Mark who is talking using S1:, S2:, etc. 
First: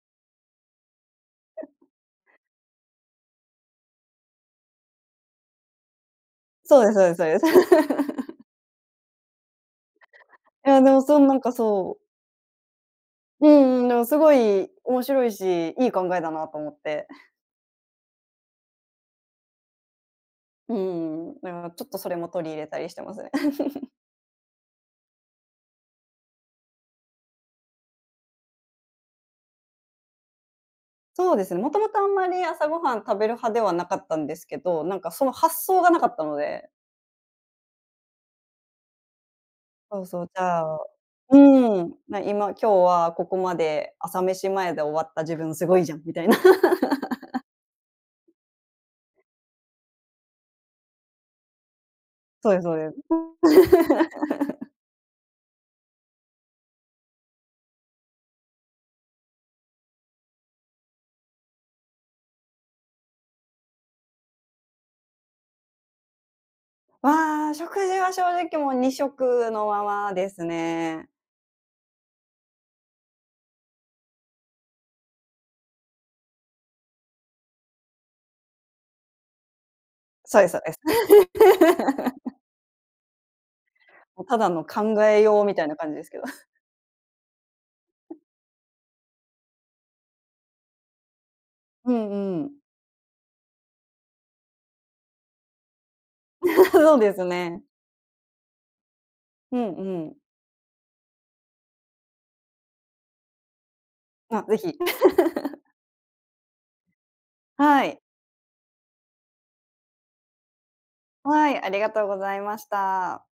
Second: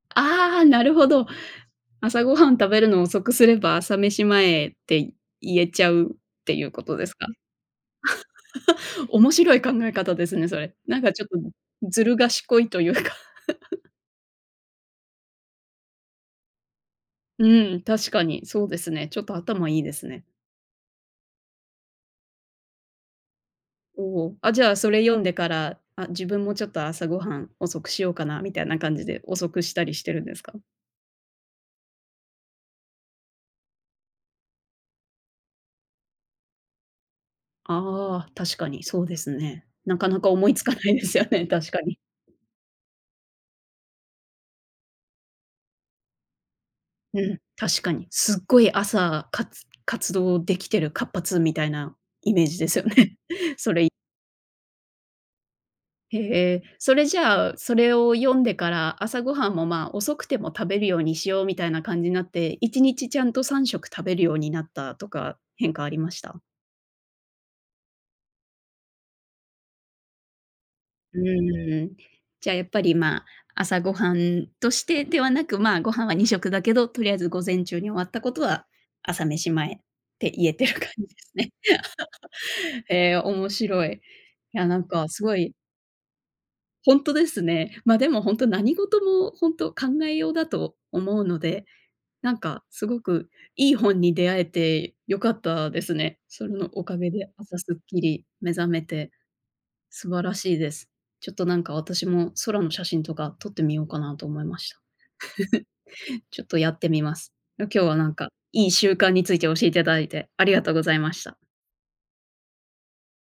S1: ああ、なるほど。朝ごはん食べるの遅くすれば、朝飯前って言えちゃうっていう
S2: そ
S1: こ
S2: うです
S1: と
S2: そ
S1: です
S2: う
S1: か？
S2: ですそうです。
S1: 面白い考え方ですね、そ
S2: い
S1: れ。
S2: や [unintelligible] な
S1: なんかちょっと、
S2: んか
S1: ん、
S2: そう。
S1: ずる賢いというか。
S2: うんうん。の、すごい面白いし、いい考えだなと思って。
S1: うん、確かに、そうですね。ちょっと頭いいですね。
S2: うん。だからちょっとそれも取り入れたりしてますね。
S1: おお、あ、じゃあ、それ読んでから、あ、自分もちょっと朝ごはん遅くしようかなみたいな感じで遅くしたりしてるんですか？
S2: そうですね。もともとあんまり、朝ごはん食べる派ではなかったんですけど、なんかその発想がなかったので。
S1: ああ、確かにそうですね。な
S2: そう
S1: かな
S2: そう、
S1: か
S2: じ
S1: 思い
S2: ゃ
S1: つか
S2: う
S1: ないですよね、確か
S2: ーん、
S1: に。
S2: な、今今日はここまで朝飯前で終わった自分すごいじゃんみたいな。
S1: うん、確かに。すっごい朝、活活動できてる活発みたいなイメー
S2: そう
S1: ジ
S2: です
S1: で
S2: そう
S1: すよ
S2: です。
S1: ね、それい へえ、それじゃあ、それを読んでから、朝ごはんも、ま、遅くても食べるようにしようみたいな感じになって、1日ちゃんと3食食べるようになったとか、変化ありました？
S2: は、食事は正直もう2食のままですね。
S1: うーん。じゃあやっぱり、ま、朝ごはんとしてではなく、ま、ご飯は2食だけど、とりあえず午前中に終わったことは、朝飯前って
S2: そう
S1: 言
S2: です
S1: え
S2: そう
S1: て
S2: で
S1: る
S2: す。
S1: 感じですね。ええ、面白い。い
S2: も、ただの
S1: やなん
S2: 考
S1: か
S2: え
S1: すご
S2: よう
S1: い
S2: みたいな感じですけど。
S1: ほんとですね。ま、でもほんと、何事もほんと考えようだと思うので、
S2: うん
S1: なん
S2: うん。
S1: かすごくいい本に出会えて良かったですね。それの お
S2: そ
S1: か
S2: う
S1: げ
S2: です
S1: で朝
S2: ね。
S1: すっきり目覚めて、
S2: うんう
S1: 素
S2: ん。
S1: 晴らしいです。ちょっとなんか私も空の写真とか撮ってみようかなと思
S2: あ、
S1: いま
S2: ぜ
S1: し
S2: ひ。
S1: た。ちょっとやってみます。ん、今日
S2: は
S1: は
S2: い。
S1: なんかいい習慣について教えてだいて、ありがとうございました。
S2: はい、ありがとうございました。